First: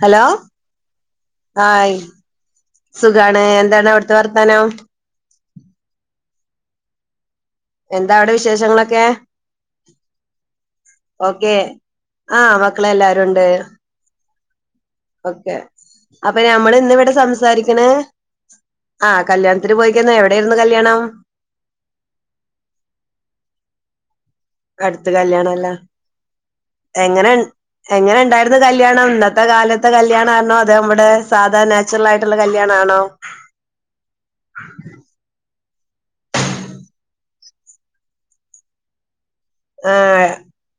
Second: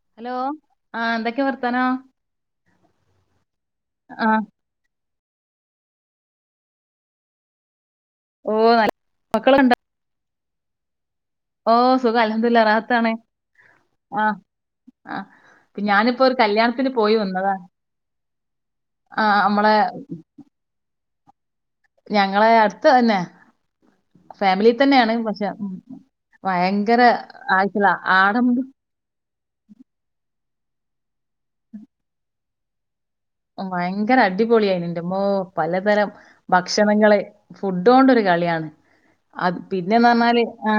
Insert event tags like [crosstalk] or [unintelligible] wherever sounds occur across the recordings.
Hello, ആഹ് എന്തൊക്കെ വർത്താനം ആയ് സുഖാണ്, എന്താണ് അവിടുത്തെ ആഹ് വർത്താനം. എന്താ, അവിടെ ഓ നല്ല വിശേഷങ്ങളൊക്കെ? മക്കളുണ്ടോ ഓക്കെ, ഓ സുഖം ആ അൽഹംദുലില്ലാ റാഹത്താണ് മകള്ളാലരുണ്ട്. ആഹ് ഓക്കെ, ആഹ് ഞാനിപ്പോ ഒരു അപ്പൊ നമ്മള് കല്യാണത്തിന് ഇന്ന് ഇവിടെ പോയി വന്നതാ സംസാരിക്ക്ണ് ആ, ആഹ് നമ്മളെ കല്യാണത്തിന് പൊയ്ക്കാന് എവിടൊയിരുന്നു കല്യാണം. ഞങ്ങളെ, അടുത്തന്നെ അടുത്ത് കല്യാണല്ലേ. ഭയങ്കര എങ്ങനെ, ആയിട്ടുള്ള എങ്ങനെ ആഡംബ ഇണ്ടായിരുന്നു കല്യാണം. ഇന്നത്തെ കാലത്തെ കല്യാണണോ അതോ നമ്മുടെ, സാധാരണ നാച്ചുറൽ ആയിട്ടുള്ള കല്യാണണോ ഭയങ്കര അടിപൊളിയയിന്ന് ന്റമ്മോ പലതരം, ഭക്ഷണങ്ങള് ഫുഡോണ്ടൊരു കളിയാണ്. അത്, പിന്നെന്ന് ആഹ് പറഞ്ഞാല് ആ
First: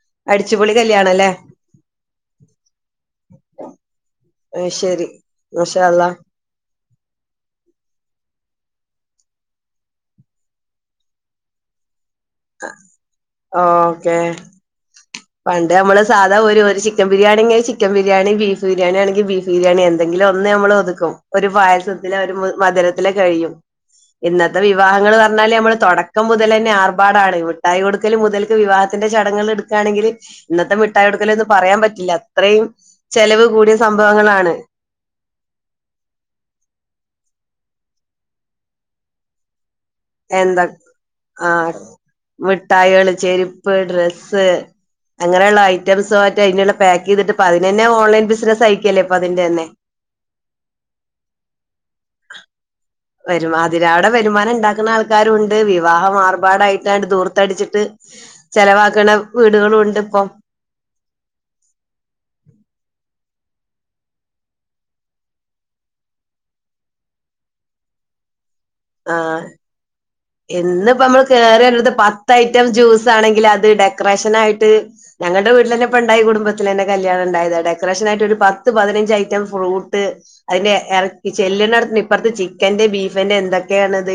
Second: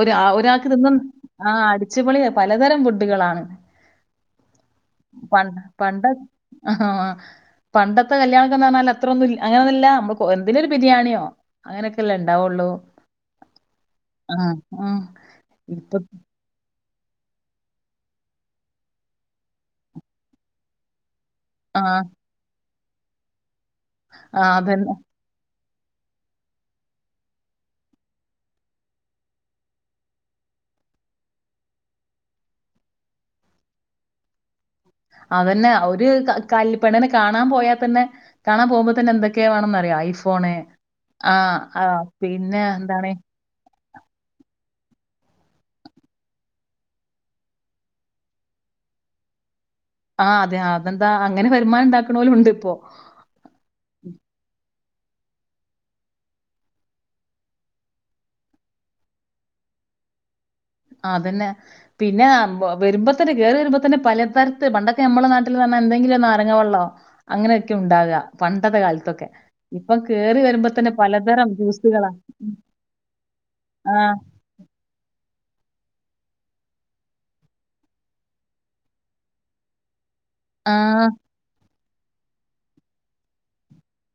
ഒര് ആ ഒരാൾക്ക് അടിച്ചുപൊളി തിന്നും കല്യാണം അല്ലേ ആ അടിച്ചുപൊളിയാ പലതരം ഫുഡുകളാണ്. ആയിശ്ശേരി, മാഷാഅള്ഹ. അഹ പണ്ടത്തെ കല്യാണക്കെ, എന്ന് പറഞ്ഞാൽ ആത്രെന്നുല്ല, അങ്ങനെന്നുല്ല നമ്മക്, എന്തേലും ഒരു ബിരിയാണിയോ അങ്ങനൊക്കെ, ല്ലേ, ഇണ്ടാവുള്ളൂ ഓക്കെ ഇണ്ടാവോള്ളു ആ മം. പണ്ട് നമ്മള് സാധാ ഒരു- ചിക്ക ബിരിയാണി ചിക്കൻ ബിരിയാണി ബീഫ് ബിരിയാണിണെങ്കിൽ ബീഫ് ബിരിയാണി എന്തങ്കിലും ഒന്ന് നമ്മൾ ഒതുക്കും. ഒരു ആഹ് പായസത്തില ഒരു മധുരത്തില കഴിയും ആഹ് ഇന്നത്തെ അതന്നെ വിവാഹങ്ങൾ പറഞ്ഞാല് നമ്മള്- തുടക്കം മുതൽ തന്നെ ആർഭാടാണ് മിട്ടായി കൊടുക്കൽ മുതൽക്ക് വിവാഹത്തിന്റെ ചടങ്ങൾ എടുക്കുകയാണെങ്കിൽ- ഇന്നത്തെ മിഠായി എടുക്കല ഒന്നും പറയാൻ പറ്റില്ല അത്രയും ചെലവ് കൂടിയ സംഭവങ്ങളാണ്. അതന്നെ ഒരു കല്യാണപെണ്ണിനെ കാണാൻ പോയാൽ തന്നെ കാണാൻ പോകുമ്പോ തന്നെ എന്തൊക്കെയാ വേണന്നറിയുന്നോ? ഐഫോണ് എന്താ ആ ആ പിന്നെ എന്താണ്? ചേരുപ്പ് ഡ്രസ്. അങ്ങനെള ഐറ്റംസൊക്കെ ഇട്ട് പാകയ്തിട്ട് അതിനാന്നെ ഓൺലൈൻ ബിസിനസാക്കിക്കല്ല ഇപ്പതിന്റെ ത്. ആഹ് അതെ അതെന്താ അങ്ങനെ വരുമാനം ഉണ്ടാക്കണോലും ഉണ്ട് ഇപ്പോ. വരു അതിവിടെ വരുമാനം ഉണ്ടാക്കുന്ന ആൾ- ക്കരുണ്ട് വിവാഹം ആർഭാടായിട്ട് ദൂർത്തടിച്ചിട്ട് ചെലവാക്കണ വീടുകളുണ്ട് ഇപ്പൊ. അതന്നെ പിന്നെ വരുമ്പോ- എപ്പോ കേറി വരുമ്പോ തന്നെ പലതരത്തില് പണ്ടൊക്കെ നമ്മെ നാട്ടിൽ വന്നാ എന്തെങ്കിലും ഒരു നാരങ്ങ വെള്ളോ അങ്ങനെയൊക്കെ ഉണ്ടാവുക. പണ്ടത്തെ കാലത്തൊക്കെ ആഹ് ഇപ്പൊ കേറി വരുമ്പോ തന്നെ ഇന്നിപ്പോ നമ്മള് പലതരം കേറി വരുന്നത് ജ്യൂസുകളാണ്. പത്ത് ഐറ്റം ജ്യൂസ് ആണെങ്കിൽ അത് ഡെക്കറേഷൻ ആയിട്ട് ഞങ്ങടെ. ലെന്നെപ്പ ഉണ്ടായി കുടുംബത്തിന്നെ കല്യാണം ഉണ്ടായത് ഡെക്കറേഷൻ ആയിട്ട് ഒരു പത്ത് പതിനഞ്ച് ഐറ്റം ഫ്രൂട്ട്. അതിന്റെ ആഹ് ഇറി ചെല്ല നട ഇപ്പറത്തെ ചിക്കന്റെറെ ബീഫിന്റെ എന്തൊക്കെയാാണ്ത്.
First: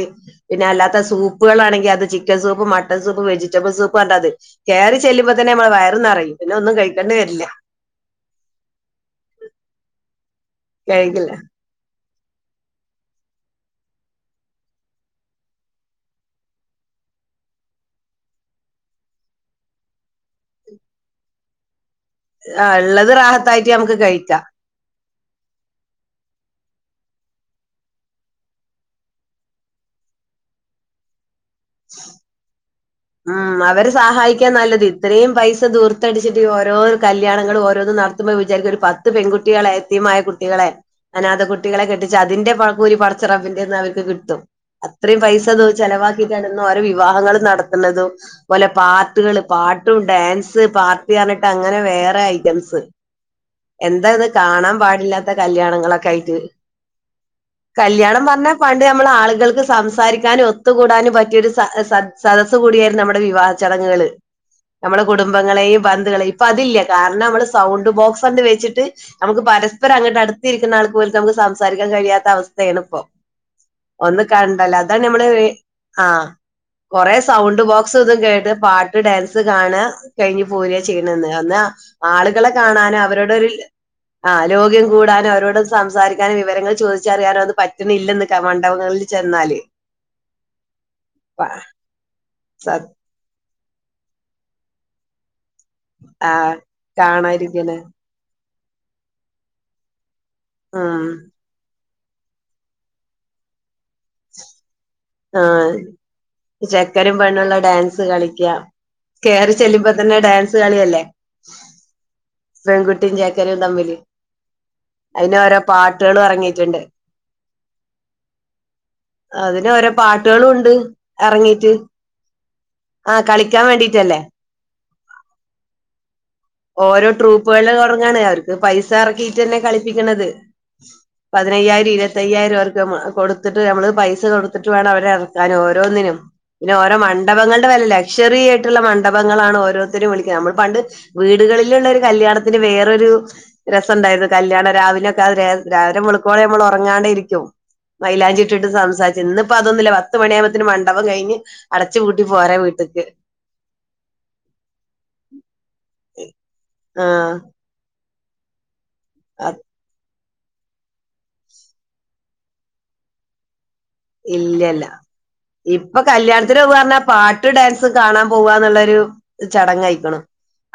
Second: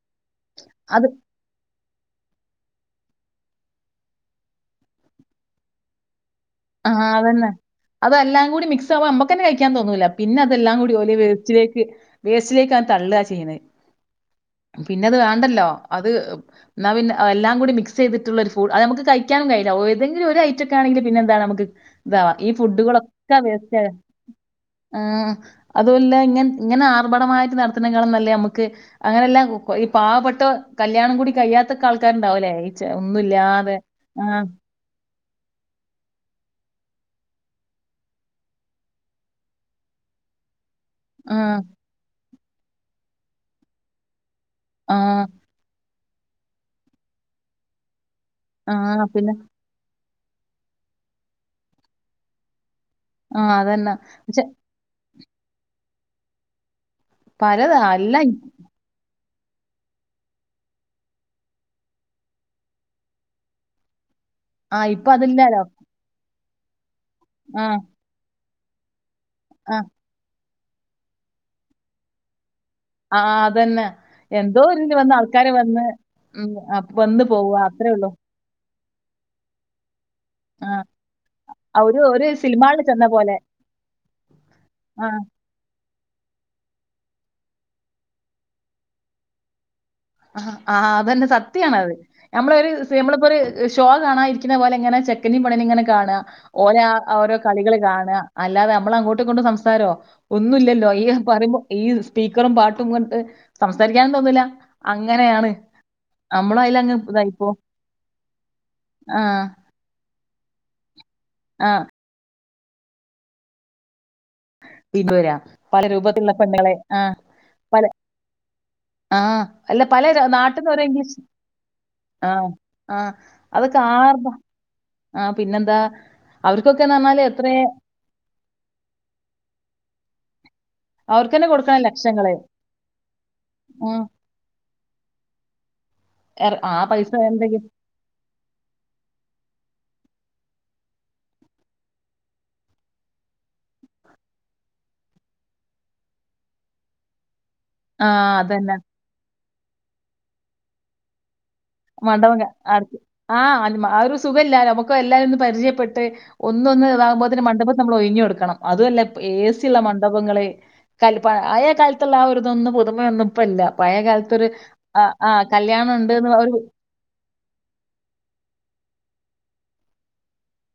പിന്നെ അല്ലാത്ത അത് സൂപ്പുകളൾണെങ്കിൽ അ- ത് ചിക്കൻ സൂപ്പും മട്ടൺ സൂപ്പും വെജിറ്റബിൾ സൂപ്പ് കണ്ടത് കയറി ചെല്ലുമ്പോ തന്നെ നമ്മൾ വയറന്ന്റയും. ആഹ് അതന്നെ അതെല്ലാം കൂടി മിക്സ് ആവാ നമ്മക്കന്നെ കഴിക്കാൻ തോന്നൂല. പിന്നെ അതെല്ലാം കൂടി ഓലെ കഴിക്കില്ല വേസ്റ്റിലേക്ക് വേസ്റ്റിലേക്കാണ് തള്ളുക ചെയ്യണുന്നത്. പിന്നെത് വേണ്ടല്ലോ അത് എന്നാ പിന്ന എല്ലാം കൂടി മിക്സ് ചെയ്തിട്ടുള്ള ഒരു ഫുഡ് അത് നമുക്ക് കഴിക്കാനും കഴിയില്ല. ഓഏതെങ്കിലും ഒരു ഐറ്റക്ക ആണെങ്കിൽ പിന്നെന്താണ് നമുക്ക്- ഇതാവാ ഈ ആഹ് ഇള്ളത് ഫുഡുകളൊക്കെ റാഹത്തായിട്ട് വേസ്റ്റ്- നമുക്ക് കഴിക്കാം ആ അതല്ല ഇങ്ങ ഇങ്ങനെ ആർഭാടമായിട്ട് നടത്തണം കാണല്ലേ നമുക്ക് അങ്ങനെല്ല പാവപെട്ട കല്യാണം കൂടി കയാത്തക്ക ആൾക്കാരുണ്ടാവലേ ആ ഉം അവര് സഹായിക്കാ നല്ലത് ഇത്രയും പൈസ ദൂർത്തടിച്ചിട്ട് ഓരോ ഓരോ കല്യാണങ്ങളും ഓരോന്നും നടത്തുമ്പോ വിചാരിക്കും ഒരു പത്ത് പെൺകുട്ടികളെ എത്തിമായ കുട്ടികളെ അനാഥ ആഹ് കുട്ടികളെ കെട്ടിച്ച് അതിന്റെ കൂലി പടച്ചറപ്പിന്റെന്ന് അവർക്ക് കിട്ടും അത്രയും ആഹ് പൈസതോ ചെലവാക്കിയിട്ടാണ് ഇന്ന് ഓരോ വിവാഹങ്ങും നടത്തുന്നത അതുപോലെ ആഹ് പിന്നെ പാട്ടുകള് പാട്ടും ഡാൻസ് പാർട്ടി പറഞ്ഞിട്ട് അങ്ങനെ വേറെ ഐറ്റംസ് ആഹ് അതന്നെ എന്താ ഇത് പക്ഷെ കാണാന് പാടില്ലാത്ത കല്യാണങ്ങളൊക്കെ ആയിട്ട് പലതാ അല്ല കല്ല്യാണം പറഞ്ഞ പണ്ട് നമ്മള ആളുക ആളുകൾക്ക് സംസാരിക്കാനും ഒത്തുകൂടാനും പറ്റിയൊരു സദസ്സ് കൂടിയായിരുന്നു നമ്മുടെ വിവാഹ ചടങ്ങുകൾ ആഹ് നമ്മുടെ ഇപ്പൊ അതില്ലാലോ കുടുംബങ്ങളെയും ബന്ധുക്കളെയും ഇപ്പൊ അതില്ല കാരണം നമ്മള് ആഹ് സൗണ്ട് ബോക്സ് കണ്ട് വെച്ചിട്ട് നമുക്ക് ആഹ് പരസ്പരം അങ്ങട്ട് അടുത്ത് അടുത്തിരിക്കുന്ന ആൾകൾക്ക് പോലും നമുക്ക് പരസ്പരം സംസാരിക്കാൻ കഴിയാത്ത അവസ്ഥ അങ്ങനെ യാണ് ഇപ്പൊ ആഹ് അതന്നെ ഒന്ന് എന്തോ കണ്ടല്ലോ ഒരിതില് അതാണ് വന്ന് നമ്മള് ആൾക്കാര് വന്ന് ആ ഉം അ കൊറ വന്ന് പോവാ സൗണ്ട് അത്രേ ബോക്സ് ഉള്ളൂ ഇതും കേട്ട് പാട്ട് ഡാൻസ് കാണാ കഴിഞ്ഞു പോരയ ആഹ് ചെയ്യണന്ന് അന്നാ ഒരു ഒരു ആളുകളെ സിനിമാളില് കാണാന ചെന്ന അവരോട പോലെ ഒരു ആ ലോഹ്യം ആഹ് കൂടാനും അവരോട സംസാരിക്ക വിവരങ്ങൾ ചോദിച്ചറിയാനോ അത് പറ്റണില്ലെന്ന് മണ്ഡപങ്ങളിൽ ചെന്നാല് ആ ആ് അതന്നെ സത്യണത് നമ്മളൊ ഒരു നമ്മളിപ്പോ ഒരു ഷോ കാണാ ഇരിക്കുന്ന പോലെ എങ്ങനെ ചെക്കന പണിനും ഇങ്ങനെ കാണുക ആ ഓരോ ഓരോ കളികൾ കാണാതിരിക്കണ് കാണ അല്ലാതെ നമ്മള അങ്ങോട്ടേ കൊണ്ട് സംസാരമോ ഒന്നും ഇല്ലല്ലോ ഉം ഈ പറുമ്പോ ഈ സ്പീക്കറും പാട്ടും അങ്ങട്ട് സംസാരിക്കാനും തോന്നില്ല ആ അയിലങ്ങ് ചെക്കനും പെണ്ണുള്ള ഇതായിപ്പോവും. ഡാൻസ് കളിക്കാ- കേയറി ചെല്ലുമ്പോ തന്നെ ഡാൻസ് കളിയല്ലേ- ആ പെൺകുട്ടിയും ചെക്കനും തമ്മില് അതിന് [unintelligible] ഓരോ പല പാട്ടുകളും രൂപത്തിലുള്ള പെണ്ണകളെ ഇറങ്ങിയിട്ടുണ്ട് ആഹ്. ആഹ് അതിന് അല്ല ഓരോ പല പാട്ടുകളും നാട്ടന്ന് ഉണ്ട് ഓര് എൻഗേജ് ഇറങ്ങീട്ട് ആഹ് ആഹ് ആ കളിക്കാൻ അതൊക്കെ വേണ്ടിട്ടല്ലേ ആർഭാ ആഹ് പിന്നെന്താ? അവർക്കൊക്കെന്ന് ഓരോ പറഞ്ഞാല് എത്രേ ട്രൂപ്പുകൾ ഒറങ്ങാണ് അവർക്ക് പൈസ ഇറക്കിട്ട് അന്നെ കളിപ്പിക്കണത്. അവർക്കന്നെ കൊടുക്കണം പതിനയ്യായിരം ലക്ഷങ്ങള്. ഇരുവത്തയ്യായിരം ഉറുപ്യാ നമ്മ കൊടുത്തിട്ട് നമ്മള് ഉം പൈസ കൊടുത്തിട്ട് വേണം അവരെ അ ക്കാനും ഓരോന്നിനും എർ പിന്നെ ആ ഓരോ പൈസ എന്തെങ്കിലും മണ്ഡപങ്ങളുടെ വെല് ലക്ഷറി ആയിട്ടുള്ള മണ്ഡപ ങ്ങളാണ് ഓരോത്തരും വിളിക്ക്യാ നമ്മള് പണ്ട് വീട്കളില്ള്ളൊരു കല്യാണത്തിന് വേറെരു രസം ഇണ്ടായ്ര്ന്നു കല്യാണം രാവിനൊക്കെ അഹ് രേ രാരമു ങ്ങള് പോയാ നമ്മൾ ഉറങ്ങാണ്ട ഇരിക്കും ആ മൈലാഞ്ചി ഇട്ടിട്ട് അതന്നെ. സംസാരിച്ച് ഇന്ന്പ്പം അതൊന്നുല്ല പത്ത് മണി ആവുമ്പത്തിനും മണ്ഡപം കഴിഞ്ഞ് അടച്ചു പൂട്ടി മണ്ഡപം ക പോരാ അര്ക് വീട്ട്ക്ക് ആഹ് ഒരു സുഖല്ല നമുക്കെല്ലാരുംന്ന് പരിചയപ്പെ വട്‌തെ ഒന്നൊന്ന് ഇതാഉമ്പോത് ആഹ് ന് മഡപം നമ്മൾ ഒഴിഞ് കൊടുക്കണം അതു അല്ല എസി ള്ള മണ്ട പങ്ങളെ കൽ പ ആയേ കാലത്തുള്ള ആ ഒരു ഇതൊന്നും പുതുമയൊന്നും ഇപ്പൊ ഇല്ല പയേ കാൽതൊരു ഇല്ലല്ല ആഹ് ആഹ് കല്യാണം ഇപ്പൊ കല്യാണത്തിന് ണ്ട്ന്ന് [unintelligible] പോവാ പറഞ്ഞാ പാട്ട് ഡാൻസും കാണാൻ പോവാന്നുള്ളൊരു ചടങ്ങായിരിക്കുന്നു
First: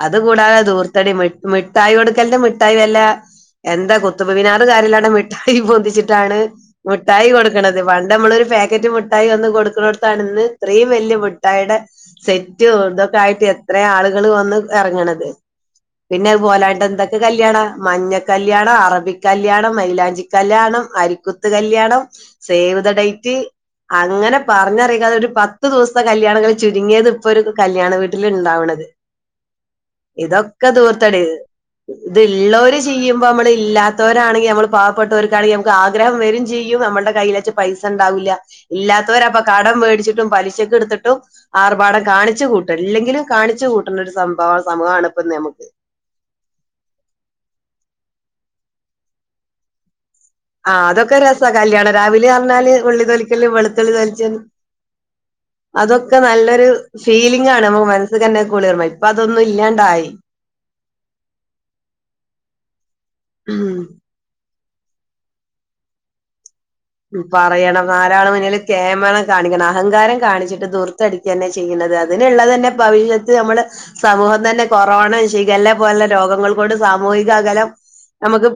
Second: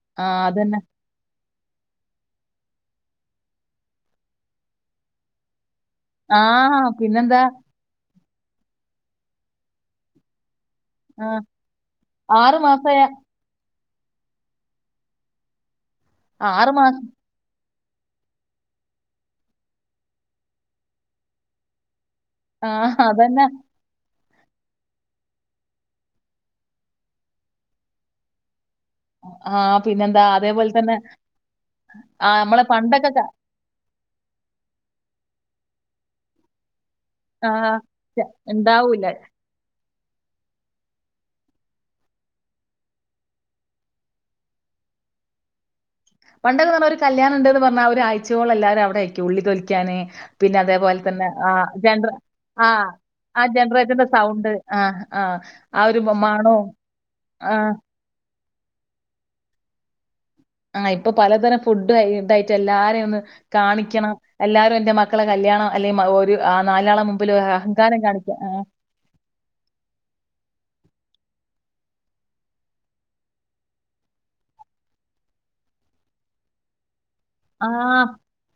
അത് ആ കൂടാതെ അതന്നെ ദൂർത്തടി മു മിഠായി കൊടുക്കൽന്റെ മിഠായി വല്ല എന്താ ഖുതുബ് മിനാർ കാര്യല്ലാതെ മിഠായി പൊന്തി ച് ചിട്ടാണ് ആ മിഠായി പിന്നെന്താ കൊടുക്കണത് പണ്ടമ്മള് ഒരു പാക്കറ്റ് മിഠായി ഒന്ന് കൊടുക്കുന്ന ഇടത്താണ് ഇന്ന് ത്രീം വല്യ ആ, മിട്ടായിയുടെ ആറ് സെറ്റ് മാസമായ ഇതൊക്കെ ആയിട്ട് ത്രേ ആളുകള് വന്ന് ഇറങ്ങണത് പിന്നെ അഹ് ആറ് മാസം പോലായ്ട്ടെന്തൊക്കെ കല്യാണ മഞ്ഞ കല്യാണം അറബിക്കല്ല്യാണം മൈലാഞ്ചി കല്ല്യാണം അരിക്കുത്ത് കല്ല്യാണം ആ സേവ് ദ ഡേറ്റ് അതന്നെ അ അങ്ങനെ പറഞ്ഞറികാതെ ഒരു പത്ത് ദിവസത്തെ കല്യാണങ്ങൾ ചുരുങ്ങിയത് ഇപ്പോ ഒരു കല്യാണ വീട്ടില് ണ്ടാവ്ണത് ആ പിന്നെന്താ ഇതൊക്കെ അതേപോലെ തന്നെ ദൂർത്തടി. ആ നമ്മളെ ഇത്ള്ളൊരു പണ്ടൊക്കെ ക- ചെയ്യുമ്പോ മ്മള് ല്ലാത് ത്തോരാണെങ്കി അമ്മള് പാവപ്പെട്ടവർക്കാണെങ്കി നമക്ക് ആഗ്രഹം വരും ചെയ്യും നമ്മുൾടെ ആ പൈസണ്ടാവില്ല ഉണ്ടാവൂല ഇല്ലാത്തവരപ്പൊ കടം മേടിച്ചി ട്ടും പലിശക്കെടുത്തിട്ടും ആർഭാടം കാണിച്ചു കൂട്ടും ല്ലെങ്കിലും കാണിച്ചു കൂട്ടണ ഒരു സംഭവം സമൂഹാണ് പ്പൊ നമുക്ക്. പണ്ടൊകെന്നർഞ്ഞ ഒരു കല്യാണണ്ടന്ന് പറഞ്ഞാ ഒരാഴ്ച്ചോളാം ല്ലാവരും അവിടെയക്കും ഉള്ളി തൊലിക്കാന്. പിന്നെ ആ അതേപോലെ അതൊക്കെ തന്നെ രസാ ആ ജനറ ആ കല്ല്യാണരാവിലെറഞ്ഞാല് ഉള്ളി ആ തോലിക്കലു വെളുത്തുള്ളി ജനറേറ്ററിന്റെ തോലിച്ച സൗണ്ട് ആ ആ ആ ഒരു അതൊക്കെ മണവും നല്ലൊരു ആ ഫീലിംങ്ങാണ് മ്മളെ മനസ്ക്ക് ന്നെ. കുളിർമേ ഇപ്പൊ അതൊന്നും ഇല്ലാണ്ടായി. ആ ഇപ്പൊ പലതരംഫുടുവയ് ഇതായിട്ട് എല്ലാരെന്ന് ഉം കാണിക്കണം എല്ലാരും ന്റെ മക്കളെ കല്യാണം അല്ലെമ ഓര്. പറയണം നാലാളെ മുന്നില് കേമളം കാണിക്കണം അഹങ്കാരം കാണിച്ചിട്ട് ദുർ ത്തടിക്കല്ലേ ചെയ്യുണത് അതിനുള്ള തെന്നെ ഭവിഷ്യത്ത് നമ്മള് സമൂഹം തന്നെ കൊറോണം ഷിഗല്ലേ പോലെ ലോഗങ്ങൾക്കൊണ്ട് സാ മൂഹിക ആ അകലം നമുക്ക്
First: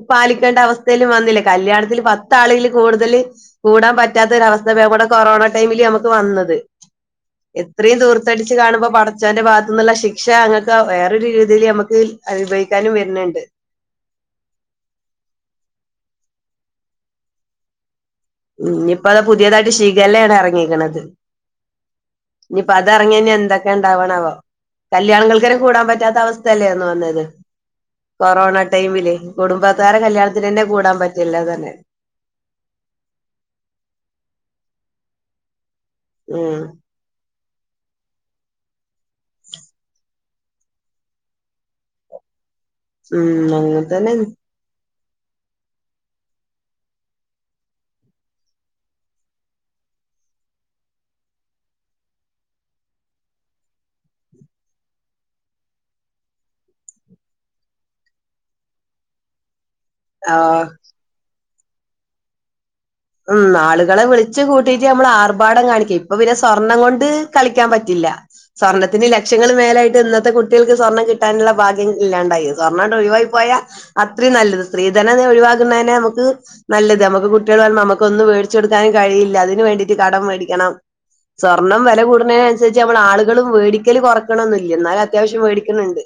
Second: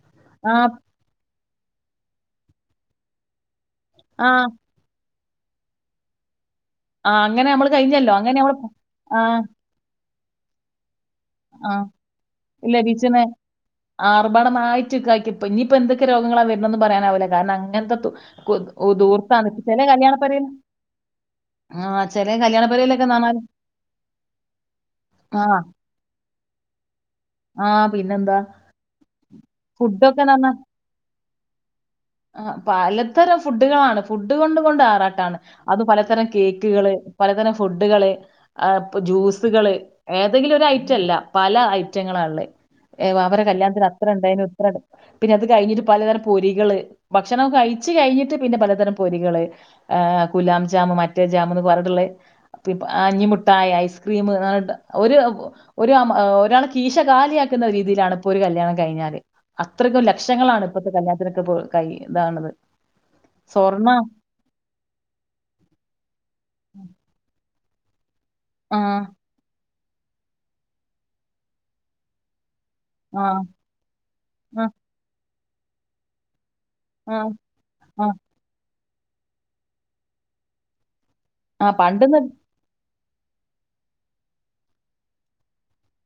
ആ പാലിക്കേണ്ട അവസ്ഥേല് വന്നില്ലേ കല്യാണത്തില് പത്താളില് കൂടുതല്. കൂടാൻ ആ പറ്റാത്ത ഒരവസ്ഥ വേ വടെ കൊറോണ ടൈമില് നമക്ക് വന്നത്. ആ അങ്ങനെ നമ്മള് എത്രയും കഴിഞ്ഞല്ലോ അങ്ങനെ ദൂർത്തടിച്ച് നമ്മള് കാണുമ്പോ ആ പടച്ചോന്റെ ഭാഗത്തുന്നുള്ള ശിക്ഷ അങ്ങക്ക വേറൊരു രീതിയിൽ ആ നമുക്ക് അനുഭവിക്കാനും വരുണ് ണ്ട്. ആർഭാടമായിറ്റ് ക്കയ്ക്പ്പ ഞ്പ്പോ ന്തൊക്കെ രോഗങ്ങളാ വരണന്ന് പറയാനാവില്ല കാരണം അങ്ങനത്തെ തു- കൊ ഓ ഇനിയിപ്പോ അത് ദോർത്താന്ന പുതിയതായിട്ട് ചെലേ കല്യാണ ഷിഗല്ലയാണ് പേരന്ന് നിപ്പോ അതെറങ്ങ്യ ന്നെ എന്തൊക്കെ ഉണ്ടാവണാവോ കല്യാണങ്ങൾക്കെന്നെ ആഹ് കൂടാൻ പറ്റാത്ത അവസ്-. തല്ലെർന്നോ വന്നത് ആഹ് പിന്നെന്താ കൊറോണ ടൈമില് കുടുംബക്കാരെ കല്യാണത്തിനെന്നെ കൂടാൻ പറ്റ തെല്ലാ തന്നെ. ആ പലതരം ഫുഡുകളാണ് ഫുഡ് കൊണ്ട് കൊണ്ട് ആറാട്ടാണ്. അത് പലതരം ഉം കേക്കുകള് പലതരം. ഫുഡുകള് ആ പ്പോ ജ്യൂസുകള് ഏതെങ്കിലൊരു ഐറ്റല്ല, പല ഐറ്റങ്ങളാള്ളേ. ഏ വാമ്പര ഉം അങ്ങനെ കല്യാണത്തിന് തന്നെ അത്രണ്ടെനു ഇത്രണ്ട് പിന്നെ അത് കഴിഞ്ഞിട്ട് പലതരം പൊരികള്. ഭക്ഷണം കഴിച്ച് കഴിഞ്ഞിട്ട് പിന്നെ പലതരം പൊരികള് ആ കുലാം ജാം മറ്റേ ജാമന്ന് പറഞ്ഞിട്ട് ള്ളെ ഏ പി അഞ്ഞിമുട്ടായി ഐസ്ക്രീമ്ന്നർഞ്ഞിട്ട് ഓരു ഓരമ്മ ഒരാളെ കീഷേ കാലിയാക്കുന്ന രീതിയിലാണ് ഇപ്പൊ ഒരു കല്യാണം കഴിഞ്ഞാല്. അത്രയ്ക്കും ലക്ഷങ്ങളാണ് ആഹ് ഇപ്പത്തെ കല്യാണത്തിനൊക്കെപ്പോ കൈ ഇതാണത്. ഉം സ്വർണ്ണ ആളുകളെ വിളിച്ച് കൂട്ടിട്ട് നമ്മള് ആർഭാടം കാണിക്കെ ഇപ്പ പിന്നെ സ്വർണം കൊണ്ട് കളി ക്കാംപറ്റില്ല ആഹ് സ്വർണത്തിന് ലക്ഷങ്ങള് മേലേയ് ട്ട് ഇന്നത്തെ കുട്ടിൾക്ക് സ്വർണ്ണം കിട്ടാനുള്ള ഭാഗ്യം ഇല്ലാണ്ടായി. സ്വർണാണ്ട് ആഹ് ഒഴിവായിപോയാ അത്രേം നല്ലത്. ആഹ് സ്ത്രീധന ഒഴിവാക്കുന്നതിന് നമുക്ക്. നല്ലത് നമ്മുക്ക് ആഹ് കുട്ടികൾ വളമ്പ ആഹ് നമുക്കോന്നും വേടിച്ച് കൊടുക്കാനും കഴിയില്ലാ അതിന് വേണ്ടിയിട്ട് കടംവേടിക്കണം. ആഹ് സ്വർണം വെല പണ്ട്ന്ന് കൂടുന്നേ നനുസരിച്ച് നമ്മൾ ആളുകളും വേടിക്കല് കുറക്കണോന്നും ല്ല്യ ന്നാലും അത്യാവശ്യം വേടിക്കുന്നുണ്ട്.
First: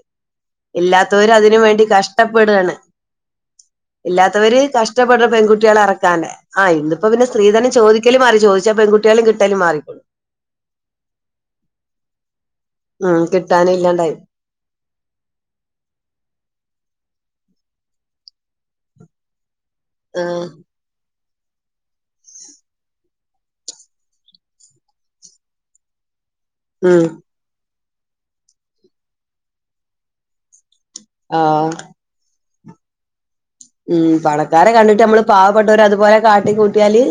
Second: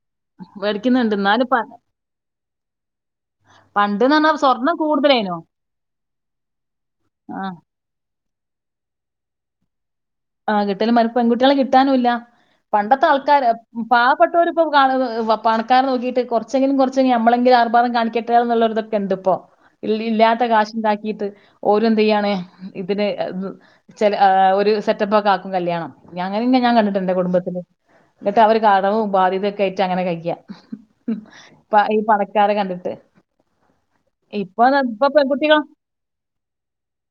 മേടിക്കുന്നുണ്ട് ഇല്ലാത്തവരു എന്നാലും അതിനും വേണ്ടി കഷ്ടപ്പെടാണ്. പണ്ട്ന്ന് പറഞ്ഞാ ഇല്ലാത്തവര് സ്വർണ്ണം കഷ്ടപ്പെടുണ കൂടുതലേനോ പെൺകുട്ടികളെ ഇറ താണ് ആ ഇന്ന് പ്പോ പിന്നെ ആഹ് സ്ത്രീധനം ചോദിക്കല് മാറി ചോദിച്ചാ പെൺകുട്ട്യാളെ കിട്ടലും മാറി. ആ കിട്ടല മാ പെൺകുട്ടികളെ കിട്ടാനുംല്ല. പണ്ടത്തെ ഉം ആൾക്കാര് കിട്ടാനും ഇല്ലാണ്ടായി പാവപ്പെട്ടവർപ്പൊ കാണ്‌ പണക്കാരെ നോക്കിട്ട് കുറച്ചെങ്കിലും കുറച്ചേ നമ്മളെങ്കില ആ ഭാടം കാണിക്കട്ടെുന്ന്ള്ളൊരുതൊക്കെ ണ്ട് പ്പോ ഇല്ലി ആ ഇല്ല്യാത്ത കാശ്ണ്ടാക്കിയിട്ട്. ഓര്ന്തേയ്യാണ്‌ ഇതിന് അ ചെല ആ ഒരു സെറ്റപ്പോക്കെ ആക്കും കല്യാണം. ഞ്ഞങ്ങനെന്നെ ഞാകണ്ടിട്ട് ഉം ന്റെ കുടുംബത്തില് ന്നിട്ട് അവര് കടവും ബാധ്യതതൊക്കെ ആയിട്ട് അങ്ങനെ കയ്യാ. ആ പാ ഈ പണക്കാരെ കണ്ടിട്ട്. ഉം ഇപ്പൊ പണക്കാരെ ന- കണ്ടിട്ട് ഇപ്പൊ മ്മള് പെൺകുട്ടികൾ പാവപ്പെട്ടോര് അതുപോലെ കാട്ടി കൂട്ടിയാല്.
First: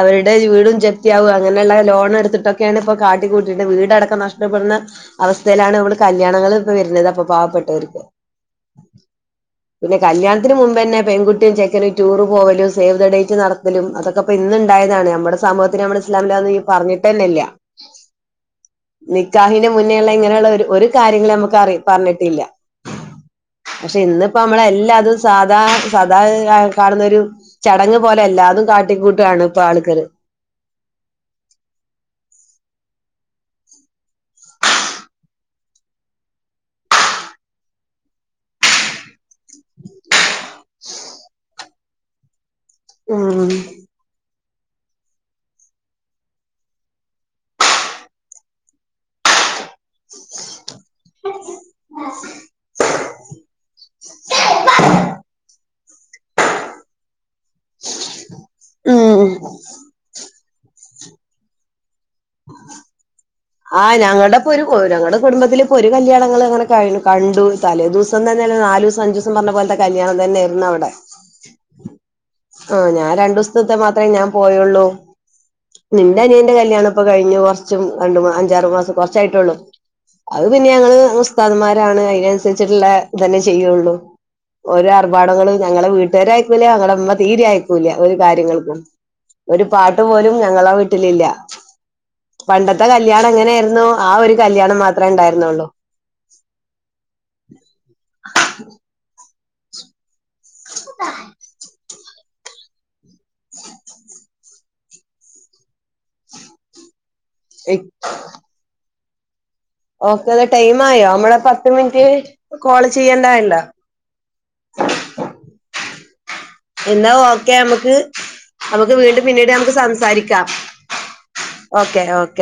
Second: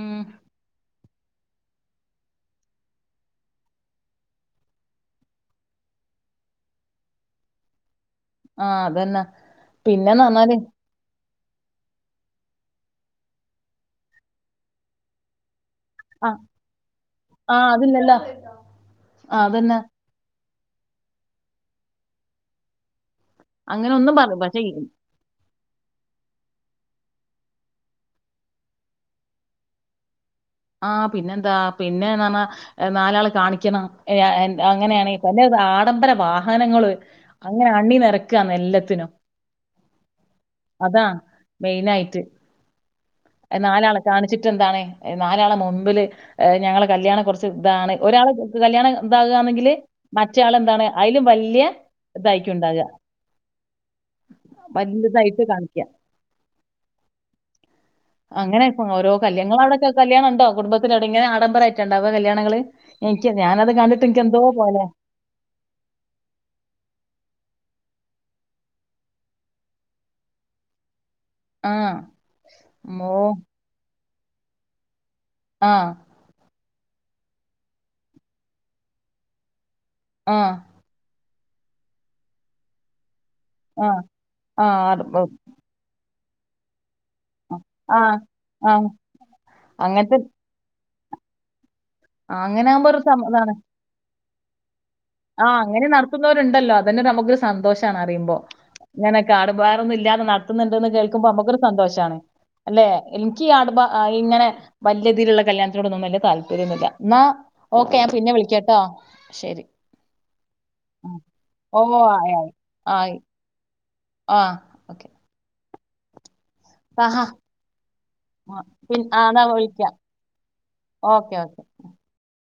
ഉം വീടും ജപ്തിയാകും അങ്ങനെള്ള ലോൺ എടുത്തിട്ടൊക്കെയാണ് ഇപ്പൊകാട്ടികൂട്ടിട്ട് വീടടാക്കം നഷ്ടപ്പെടുന്ന അവസ്ഥയിലാണ് നമ്മള്കല്യാണങ്ങള് പിന്നെ അതപ്പൊ പാവപ്പെട്ടവർക്ക് ആഹ് അതന്നെ പിന്നെ ന്നർഞ അതിന് മുമ്പ്തന്നെപെൺകു ട്ടിം ചെക്കനും ടൂറ് പോവലും സേവ് ദ ഡേറ്റ് നടത്തലും അതൊക്കെ പ്പ ഇന്ന് ണ്ടായതാണ് നമ്മുടെ സമൂഹത് പിന്നെ അമ്മളെ ആഹ് ഇസ്ലാമില്ലങ്ങെനെ പറഞ്ഞിട്ടന്നെല്ല്യ. ആഹ് അതില്ലല്ലോ ആഹ് നിക്കാഹിന് അതന്നെ മുന്നേള്ള ഇങ്ങനെള്ള ഒരു ഒരു കാര്യങ്ങളു നമുക്ക്റി പറഞ്ഞിട്ടില്ല അങ്ങനെ പക്ഷെ ഒന്നും പറഞ്ഞു ഇന്നപ്പോ പക്ഷെ നമ്മള ഈ- എല്ലാതും സാദാ സാദാ കാണുന്ന ഒരു ചടങ്ങ് പോലെ എല്ലാതും കാട്ടിക്കൂട്ടാണ് ഇപ്പൊ ആള്ക്കള് ആഹ് പിന്നെന്താ പിന്നെന്നർഞ നാലാള് കാണിക്കണം എ എ എൻ അങ്ങനെയാണ് [unintelligible] ആഡംബര വാഹനങ്ങള് അങ്ങനെ അണ്ണി നിറക്ക ന്ന് എല്ലത്തിനും അതാ മെയിൻ ആയിട്ട് ഉം നാലാളെ കാണിച്ചിട്ട് എന്താണ് നാലാളെ മുമ്പില് ഞങ്ങളെ കല്യാണ കൊറച്ച് ഇതാണ് ഒരാള് കല്യാണം ഇതാകുകന്നെങ്കില് മറ്റേ ആളെന്താണ് അയിലും വല്യ ഇതായിക്കുണ്ടാക. വല്ല്തായിട്ട് കാണിക്കാ അങ്ങനെ ഇപ്പ ഓരോ ഉം കല്യാങ്ങ നിങ്ങടെ അവിടെക്ക കല്യാണം ഇണ്ടോ കുടുംബത്തിലേടങ്ങനെ ആഡംബരമായിട്ടുണ്ടാവുക കല്യാണങ്ങള് [unintelligible] ആഹ് കണ്ടിട്ട് എനിക്ക് എന്തോ ഞങ്ങളടെപ്പോ പോ- ഒരു ഞങ്ങളടെ കുടുംബത്തില് ഇപ്പോ ഒരു കല്യാണങ്ങള് അങ്ങനെ കഴ് കണ്ടു തലേ ദിസോം തന്നെയല്ല നാല്ദിസോം അഞ്ച്ദിസോം പറഞ്ഞ പോലെത്തെകല്യാണംതന്നെ ആരുന്ന് അവിടെ ആ ആഹ് അമ്മോ ഞാൻ രണ്ടുദിസത്തെത്തെ മാത്രേ ഞാൻപോയോള്ളൂ ആ നിന്റെ അനിയന്റെ കല്യാണ ഇപ്പോ കഴിഞ്ഞു കൊറച്ചും രണ്ടു മൂ അഞ്ചാറു മാസം കൊറച്ചായിട്ടുള്ളൂ ആ അത് പിന്നെ ഞങ്ങള് മുസ്താദ്മാരാണ് അതിനനുസരിച്ചിട്ടുള്ളെ ഇതന്നെ ആ ചെയ്യുള്ളൂ ആ ഓരോ അത് ഉം. ആർഭാടങ്ങള് ഞങ്ങളെ വീട്ടുകാരായിക്കുലേ ഞങ്ങടെ ഇമ്മ തീരെയക്കൂല ആ ഒരു ആ കാര്യങ്ങൾക്കും ഒരു പാട്ട് പോലും ഞങ്ങളാ വീട്ടിലില്ല അങ്ങന പൊർ കല്യാണംഎങ്ങനആായിരുന്നു ആ ഒരു കല്യാണം മാത്രം ആഹ് അങ്ങനെ നടത്തുന്നവരുണ്ടല്ലോ അതന്നെ നമുക്കൊരു സന്തോഷണറിയുമ്പോ ങ്ങനൊ കാടുപാറൊന്നും ഇല്ലാതെ നടത്തുന്നുണ്ട്ന്ന് കേൾക്കുമ്പോ നമുക്കൊരു സന്തോഷമാണ് അല്ലെ എനിക്ക് ഈ ആടുബ ഇങ്ങനെ വലിയ രീതിയിലുള്ള കല്യാണത്തിോടൊന്നും വലിയ താല്പര്യമന്നുമില്ല എന്നാ ഓക്കെ ഞാൻ പിന്നെ വിളിക്കട്ടോ ശരി ഓക്കെ അത് ടൈംആയോ ഉം. നമ്മള ഓ ആയി ആയി ആയി പത്ത്മിനിറ്റ്കോൾചെയ്യണ്ടായിണ്ടോ ആ ഓക്കെ എന്താ ആഹാ ഓക്കെ നമുക്ക് നമക്ക് പിന്നെ ആ വീണ്ടും എന്നാ പിന്നീട് നമുക്ക് വിളിക്കാം സംസാരിക്കാം ഓക്കെ ഓക്കെ